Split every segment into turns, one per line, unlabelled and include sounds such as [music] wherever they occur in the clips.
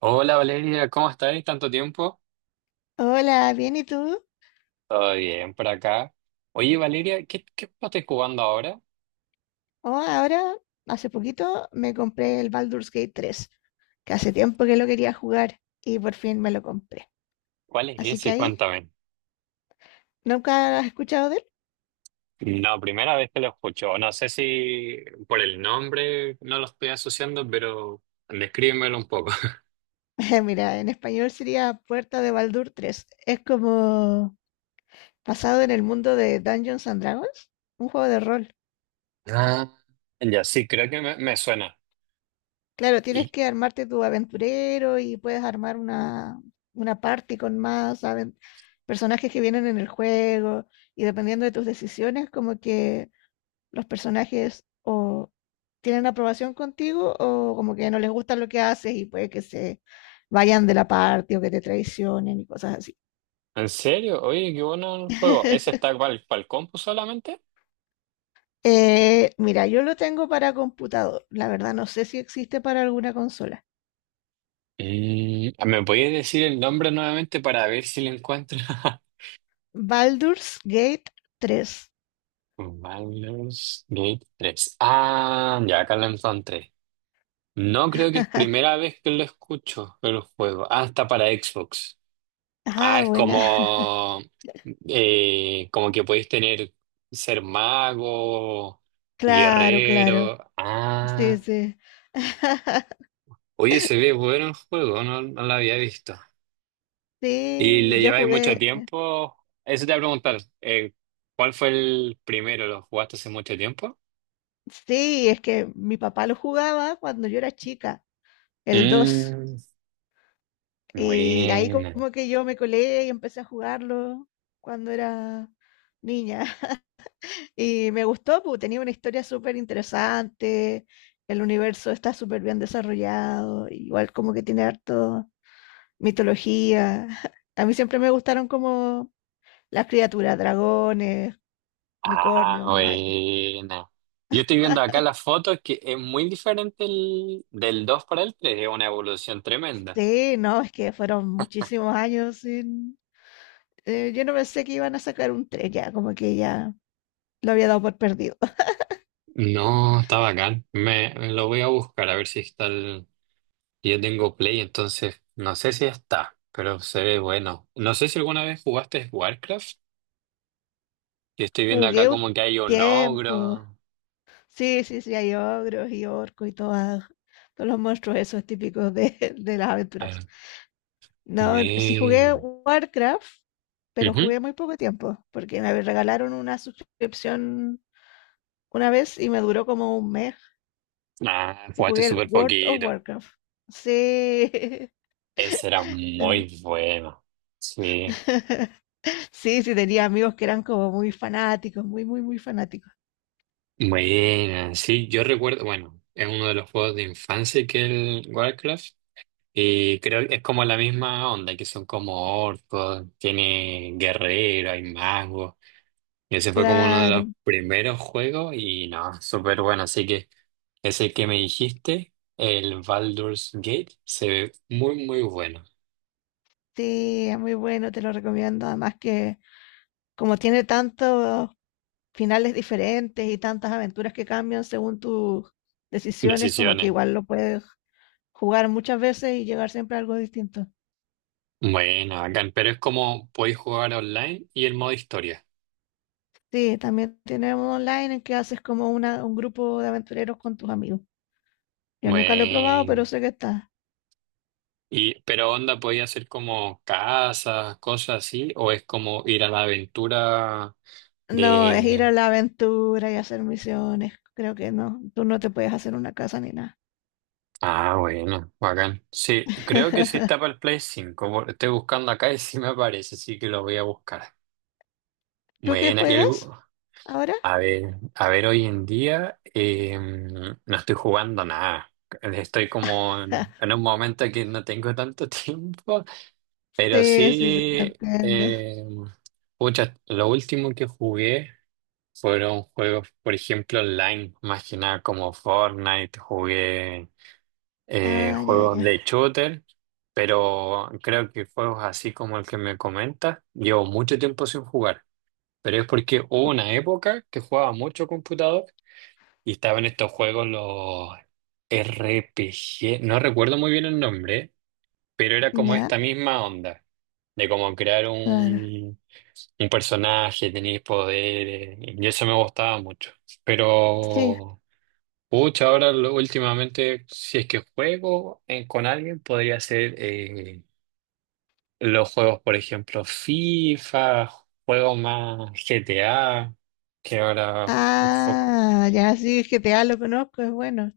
Hola Valeria, ¿cómo estáis? ¿Tanto tiempo?
Hola, bien, ¿y tú?
Todo bien por acá. Oye Valeria, ¿qué juego estás jugando ahora?
Oh, ahora, hace poquito me compré el Baldur's Gate 3, que hace tiempo que lo quería jugar y por fin me lo compré.
¿Cuál es
Así que
ese?
ahí,
Cuéntame.
¿nunca has escuchado de
No, primera vez que lo escucho. No sé si por el nombre no lo estoy asociando, pero descríbemelo un poco. [laughs]
él? [laughs] Mira, en español sería Puerta de Baldur 3. Es como basado en el mundo de Dungeons and Dragons, un juego de rol.
Ah. Ya, sí, creo que me suena.
Claro, tienes
¿Y,
que armarte tu aventurero y puedes armar una party con más personajes que vienen en el juego y dependiendo de tus decisiones, como que los personajes o tienen aprobación contigo o como que no les gusta lo que haces y puede que se vayan de la parte o que te traicionen y cosas así.
en serio? Oye, qué bueno el juego. ¿Ese está para el compu solamente?
Mira, yo lo tengo para computador. La verdad no sé si existe para alguna consola.
Mm, ¿me podías decir el nombre nuevamente para ver si lo encuentro? [laughs]
Baldur's Gate 3.
Baldur's Gate tres. Ah, ya, acá lo encontré. No creo que es primera
[laughs]
vez que lo escucho el juego. Ah, está para Xbox. Ah,
Ah,
es
buena.
como, como que podéis tener ser mago,
Claro, claro.
guerrero.
Sí,
Ah,
sí. [laughs]
oye, se ve bueno el juego, no, no lo había visto. ¿Y
Sí,
le
yo
lleváis mucho
jugué.
tiempo? Eso te voy a preguntar, ¿cuál fue el primero? ¿Lo jugaste hace mucho tiempo?
Sí, es que mi papá lo jugaba cuando yo era chica, el dos.
Mm,
Y ahí
buena.
como que yo me colé y empecé a jugarlo cuando era niña. [laughs] Y me gustó, porque tenía una historia súper interesante, el universo está súper bien desarrollado, igual como que tiene harto mitología. [laughs] A mí siempre me gustaron como las criaturas, dragones,
Ah,
unicornios, magias.
buena. Yo estoy viendo acá las fotos que es muy diferente del 2 para el tres, es una evolución tremenda.
Sí, no, es que fueron muchísimos años sin. Yo no pensé que iban a sacar un 3 ya, como que ya lo había dado por perdido.
No, está bacán. Lo voy a buscar a ver si está el... Yo tengo Play, entonces no sé si está, pero se ve bueno. No sé si alguna vez jugaste Warcraft. Yo estoy viendo acá
Jugué un
como que hay un
tiempo.
ogro.
Sí, sí, sí, hay ogros y orcos y todos los monstruos esos típicos [laughs] de las
A
aventuras.
ver,
No, sí
muy
jugué
bien.
Warcraft, pero
Ujú.
jugué muy poco tiempo, porque me regalaron una suscripción una vez y me duró como un mes,
Ah,
que
jugaste
jugué el
súper
World of
poquito.
Warcraft. Sí. [laughs]
Ese era
Ya.
muy bueno. Sí.
[laughs] Sí, sí, tenía amigos que eran como muy fanáticos, muy, muy, muy fanáticos.
Bueno, sí, yo recuerdo, bueno, es uno de los juegos de infancia que es el Warcraft, y creo que es como la misma onda, que son como orcos, tiene guerrero, hay magos, y ese fue como uno de
Claro,
los primeros juegos y no, súper bueno, así que ese que me dijiste, el Baldur's Gate, se ve muy, muy bueno.
sí, es muy bueno, te lo recomiendo. Además que como tiene tantos finales diferentes y tantas aventuras que cambian según tus decisiones, como que
Decisiones,
igual lo puedes jugar muchas veces y llegar siempre a algo distinto.
bueno, bacán, pero es como podéis jugar online y el modo historia.
Sí, también tenemos online en que haces como un grupo de aventureros con tus amigos. Yo nunca lo he probado, pero
Bueno.
sé que está.
Y, pero onda, ¿podía ser como casas, cosas así? ¿O es como ir a la aventura
No, es ir a
de...
la aventura y hacer misiones. Creo que no. Tú no te puedes hacer una casa ni nada.
Ah, bueno, bacán. Sí, creo que sí está para el Play 5. Estoy buscando acá y [laughs] sí me aparece, así que lo voy a buscar.
¿Tú qué
Buena, y
juegas
algo...
ahora?
A ver, hoy en día no estoy jugando nada. Estoy como
[laughs]
en un momento que no tengo tanto [laughs] tiempo, pero
Sí, sí, sí, te
sí...
entiendo.
Eh, pucha, lo último que jugué... Fueron juegos, por ejemplo, online, más que nada como Fortnite, jugué
Ah, ya,
juegos de
ya.
shooter, pero creo que juegos así como el que me comentas, llevo mucho tiempo sin jugar, pero es porque hubo una época que jugaba mucho computador y estaban estos juegos, los RPG, no recuerdo muy bien el nombre, pero era como
Ya,
esta misma onda, de como crear
claro.
un personaje, tenías poderes, y eso me gustaba mucho.
Sí,
Pero, pucha, ahora últimamente, si es que juego con alguien, podría ser los juegos, por ejemplo, FIFA, juegos más GTA, que ahora...
ah, ya sí, el GTA lo conozco, es bueno.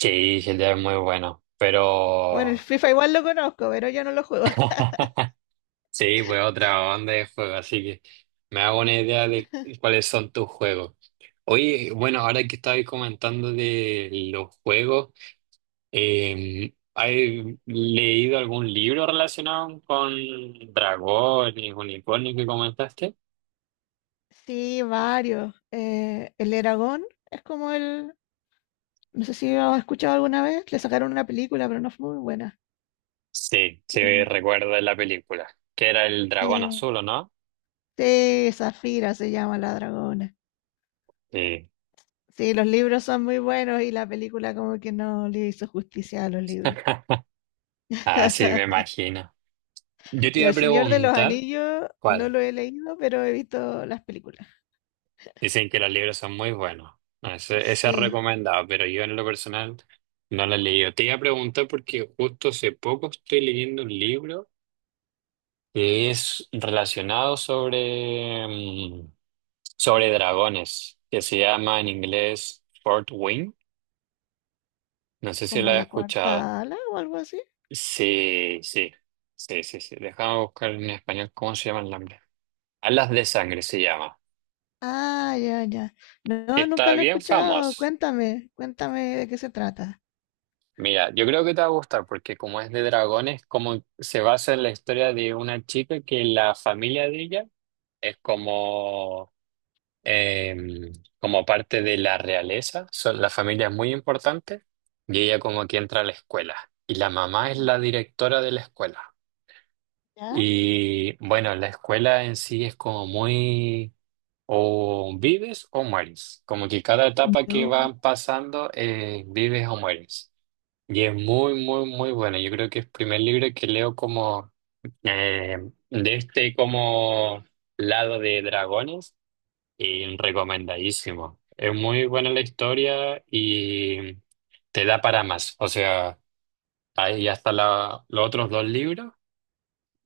Sí, GTA es muy bueno,
Bueno, el
pero...
FIFA igual lo conozco, pero yo no lo juego. [laughs]
[laughs] Sí, pues otra onda de juegos, así que me hago una idea de cuáles son tus juegos. Oye, bueno, ahora que estabais comentando de los juegos, ¿has leído algún libro relacionado con dragones, unicornios que comentaste?
Sí, varios. El Eragon es como el. No sé si lo has escuchado alguna vez. Le sacaron una película, pero no fue muy buena.
Sí,
Qué
sí,
bu-
recuerdo la película, que era el
Sí,
dragón azul, ¿o no?
sí, Zafira se llama la dragona.
Sí.
Sí, los libros son muy buenos y la película como que no le hizo justicia a los libros.
[laughs] Ah, sí, me imagino. Yo te
Y
iba
El
a
Señor de los
preguntar,
Anillos no
¿cuál?
lo he leído, pero he visto las películas.
Dicen que los libros son muy buenos. No, ese es
Sí,
recomendado, pero yo en lo personal no lo he leído. Te iba a preguntar porque justo hace poco estoy leyendo un libro que es relacionado sobre, sobre dragones, que se llama en inglés Fort Wing. No sé si lo
como
has
la
escuchado.
cuarta ala o algo así.
Sí, sí, sí, sí, sí. Déjame buscar en español cómo se llama el nombre. Alas de sangre se llama.
Ah, ya, ya.
Que
No, nunca
está
lo he
bien
escuchado.
famoso.
Cuéntame, cuéntame de qué se trata.
Mira, yo creo que te va a gustar porque como es de dragones, como se basa en la historia de una chica que la familia de ella es como, em, como parte de la realeza, son, la familia es muy importante y ella como que entra a la escuela y la mamá es la directora de la escuela.
¿Ya?
Y bueno, la escuela en sí es como muy o vives o mueres, como que cada etapa que
No,
van pasando vives o mueres. Y es muy, muy, muy buena. Yo creo que es el primer libro que leo como eh, de este como lado de dragones y recomendadísimo. Es muy buena la historia y te da para más. O sea, ahí ya están los otros 2 libros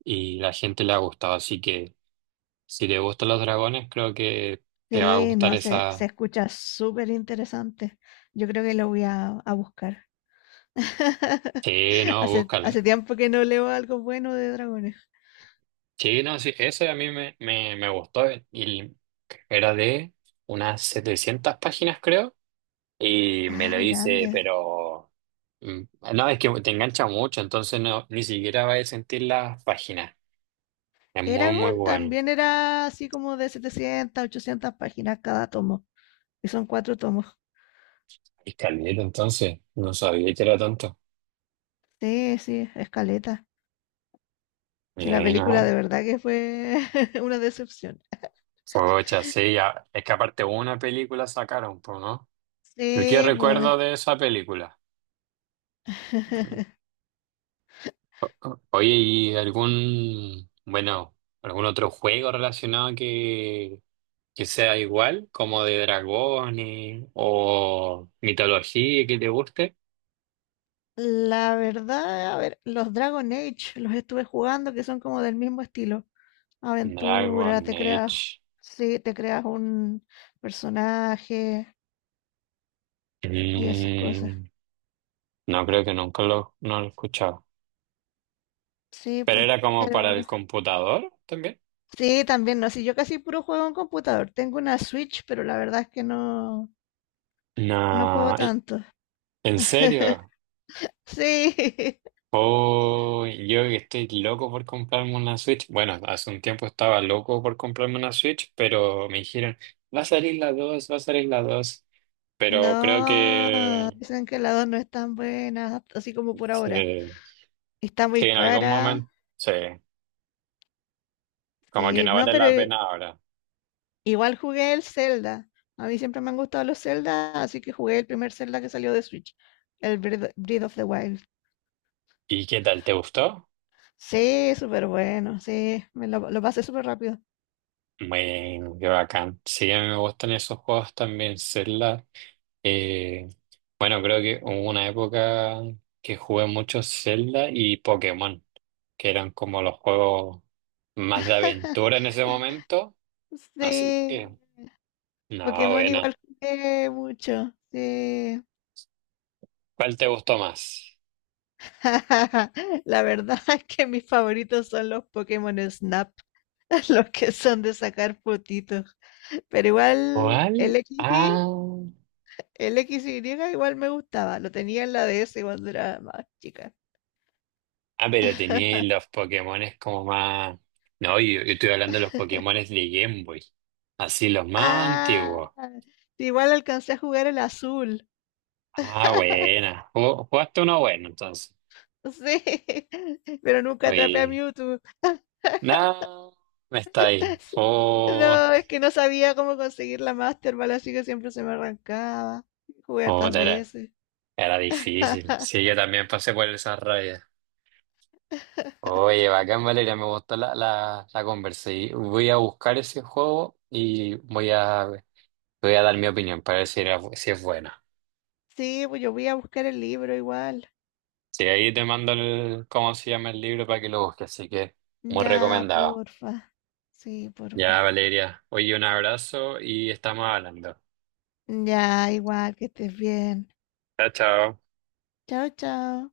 y la gente le ha gustado. Así que si te gustan los dragones, creo que te va a
sí,
gustar
no, se
esa...
escucha súper interesante. Yo creo que lo voy a buscar. [laughs]
Sí, no,
Hace,
búscalo.
hace tiempo que no leo algo bueno de dragones.
Sí, no, sí, ese a mí me gustó y era de unas 700 páginas, creo, y me
Ah,
lo hice,
grande.
pero mm, no, es que te engancha mucho, entonces no, ni siquiera vas a sentir las páginas. Es muy, muy
Eragon
bueno.
también era así como de 700, 800 páginas cada tomo. Y son cuatro tomos.
Y caleta, entonces, no sabía que era tanto.
Sí, sí, escaleta. Sí, la película de
No,
verdad que fue [laughs] una decepción.
pocha, sí, ya, es que aparte una película sacaron, pues, ¿no? Pero ¿qué
Sí, pues,
recuerdo de esa película? Oye, ¿y algún, bueno, algún otro juego relacionado que sea igual, como de dragones o mitología que te guste?
la verdad, a ver, los Dragon Age los estuve jugando que son como del mismo estilo. Aventura,
Dragon
te creas,
Age.
sí, te creas un personaje y esas cosas.
Mm, no creo que nunca lo, no lo he escuchado.
Sí,
¿Pero
pues,
era como
pero
para el computador también?
sí, también no, sí, yo casi puro juego en computador. Tengo una Switch, pero la verdad es que no juego
No,
tanto.
¿en
[laughs]
serio?
Sí, [laughs]
Oh, yo que estoy loco por comprarme una Switch. Bueno, hace un tiempo estaba loco por comprarme una Switch, pero me dijeron, va a salir la 2 va a salir la 2 Pero creo
no,
que,
dicen que la 2 no es tan buena, así como por ahora.
sí,
Está
sí,
muy
en algún
cara,
momento, sí, como que
sí,
no
no,
vale la
pero
pena ahora.
igual jugué el Zelda. A mí siempre me han gustado los Zelda, así que jugué el primer Zelda que salió de Switch, el Breath of the Wild.
¿Y qué tal? ¿Te gustó?
Sí, súper bueno, sí, me lo pasé súper rápido.
Bueno, qué bacán. Sí, a mí me gustan esos juegos también, Zelda. Eh, bueno, creo que hubo una época que jugué mucho Zelda y Pokémon, que eran como los juegos más de aventura
[laughs]
en ese momento.
Sí,
Así que, no,
Pokémon
bueno.
igual jugué mucho, sí.
¿Cuál te gustó más?
[laughs] La verdad es que mis favoritos son los Pokémon Snap, [laughs] los que son de sacar fotitos. Pero igual
¿Cuál?
el X y
Ah,
el X XY igual me gustaba, lo tenía en la DS cuando era más chica.
ah, pero tenía los Pokémones como más... No, yo estoy hablando de los Pokémones de Game Boy. Así los más
Ah,
antiguos.
igual alcancé a jugar el azul.
Ah,
[laughs]
buena. Jugaste uno bueno, entonces.
Sí, [laughs] pero nunca atrapé a
Oye.
Mewtwo.
No, está ahí.
[laughs]
Oh,
No, es que no sabía cómo conseguir la Master Ball, así que siempre se me arrancaba. Jugué hartas
joder,
veces.
era difícil. Sí,
[laughs]
yo también pasé por esa raya. Oye, bacán, Valeria, me gustó la conversa. Y voy a buscar ese juego y voy voy a dar mi opinión para ver si es buena.
Sí, pues yo voy a buscar el libro igual.
Sí, ahí te mando el, cómo se llama el libro para que lo busques, así que muy
Ya,
recomendado.
porfa. Sí,
Ya,
porfa.
Valeria, oye, un abrazo y estamos hablando.
Ya, igual, que estés bien.
Chao, chao.
Chao, chao.